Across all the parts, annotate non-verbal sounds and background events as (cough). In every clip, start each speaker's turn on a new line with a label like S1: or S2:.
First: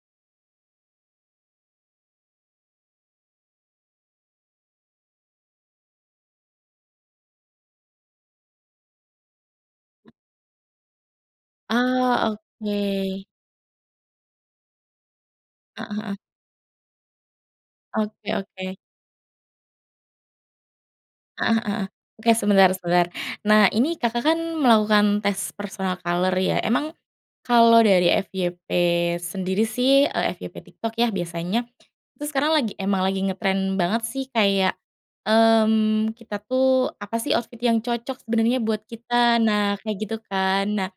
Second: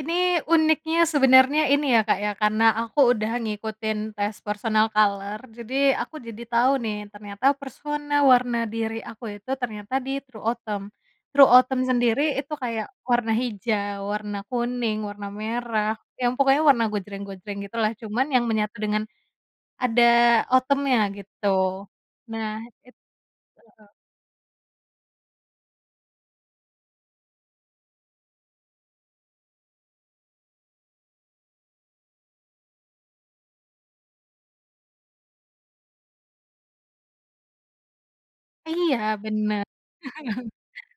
S1: Ini uniknya sebenarnya ini ya, Kak, ya karena aku udah ngikutin tes personal color jadi aku jadi tahu nih ternyata personal warna diri aku itu ternyata di true autumn. True autumn sendiri
S2: Ah,
S1: itu kayak
S2: oke.
S1: warna hijau, warna kuning, warna merah,
S2: Heeh heeh.
S1: yang pokoknya warna gojreng-gojreng gitu lah cuman
S2: Oke
S1: yang
S2: oke.
S1: menyatu dengan. Ada autumn-nya gitu
S2: Heeh heeh, oke
S1: nah
S2: sebentar
S1: it
S2: sebentar nah
S1: heeh.
S2: ini Kakak kan melakukan tes personal color ya emang, kalo dari FYP sendiri sih, eee, FYP TikTok ya biasanya, itu sekarang lagi emang lagi ngetren banget sih kayak, mmm, kita tuh apa sih outfit yang cocok sebenarnya buat
S1: Iya
S2: kita?
S1: benar.
S2: Nah kayak gitu kan nah,
S1: (chuckles)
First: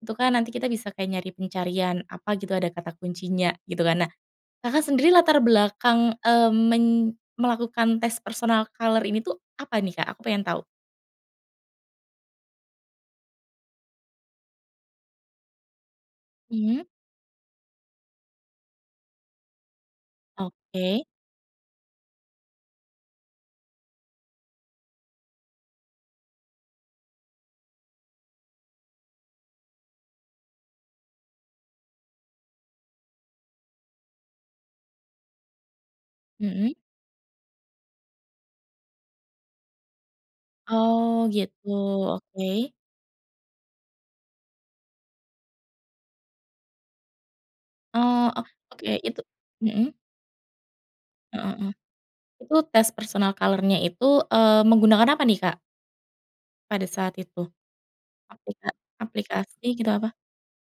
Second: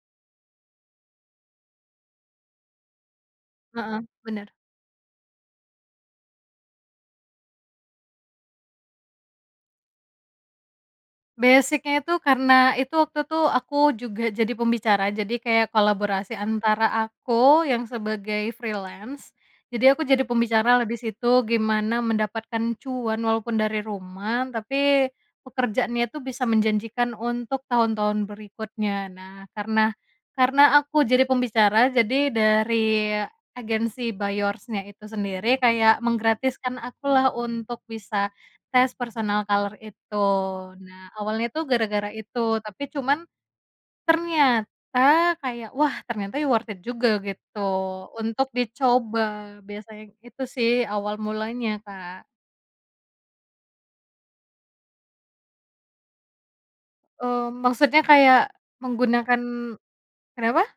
S2: itu kan nanti kita bisa kayak nyari pencarian apa gitu ada kata kuncinya gitu
S1: Heeh,
S2: kan nah,
S1: benar.
S2: Kakak sendiri latar belakang, eee, men melakukan tes personal color ini tuh apa nih, Kak? Aku pengen tau.
S1: Basic-nya itu karena itu waktu itu tuh aku juga jadi pembicara jadi kayak kolaborasi
S2: Mmm.
S1: antara aku yang sebagai freelance, jadi aku jadi pembicara lah di
S2: Oke.
S1: situ gimana mendapatkan cuan walaupun dari rumah tapi, pekerjaannya itu bisa menjanjikan untuk tahun-tahun berikutnya nah karena karena aku jadi pembicara jadi dari agensi By Yours-nya itu sendiri kayak
S2: Mmm.
S1: menggratiskan aku lah untuk bisa tes personal color itu, nah
S2: Oh
S1: awalnya tuh
S2: gitu
S1: gara-gara itu
S2: oke.
S1: tapi cuman. Ternyata kayak, "Wah ternyata worth it juga," gitu
S2: Oh oh
S1: untuk
S2: oke itu
S1: dicoba
S2: mhm.
S1: biasanya itu sih awal
S2: Heeh heeh,
S1: mulanya, Kak.
S2: itu tes personal color-nya itu, eee, menggunakan apa nih, Kak pada saat itu?
S1: Mmm, maksudnya kayak
S2: Aplika
S1: menggunakan
S2: aplikasi gitu apa?
S1: kenapa?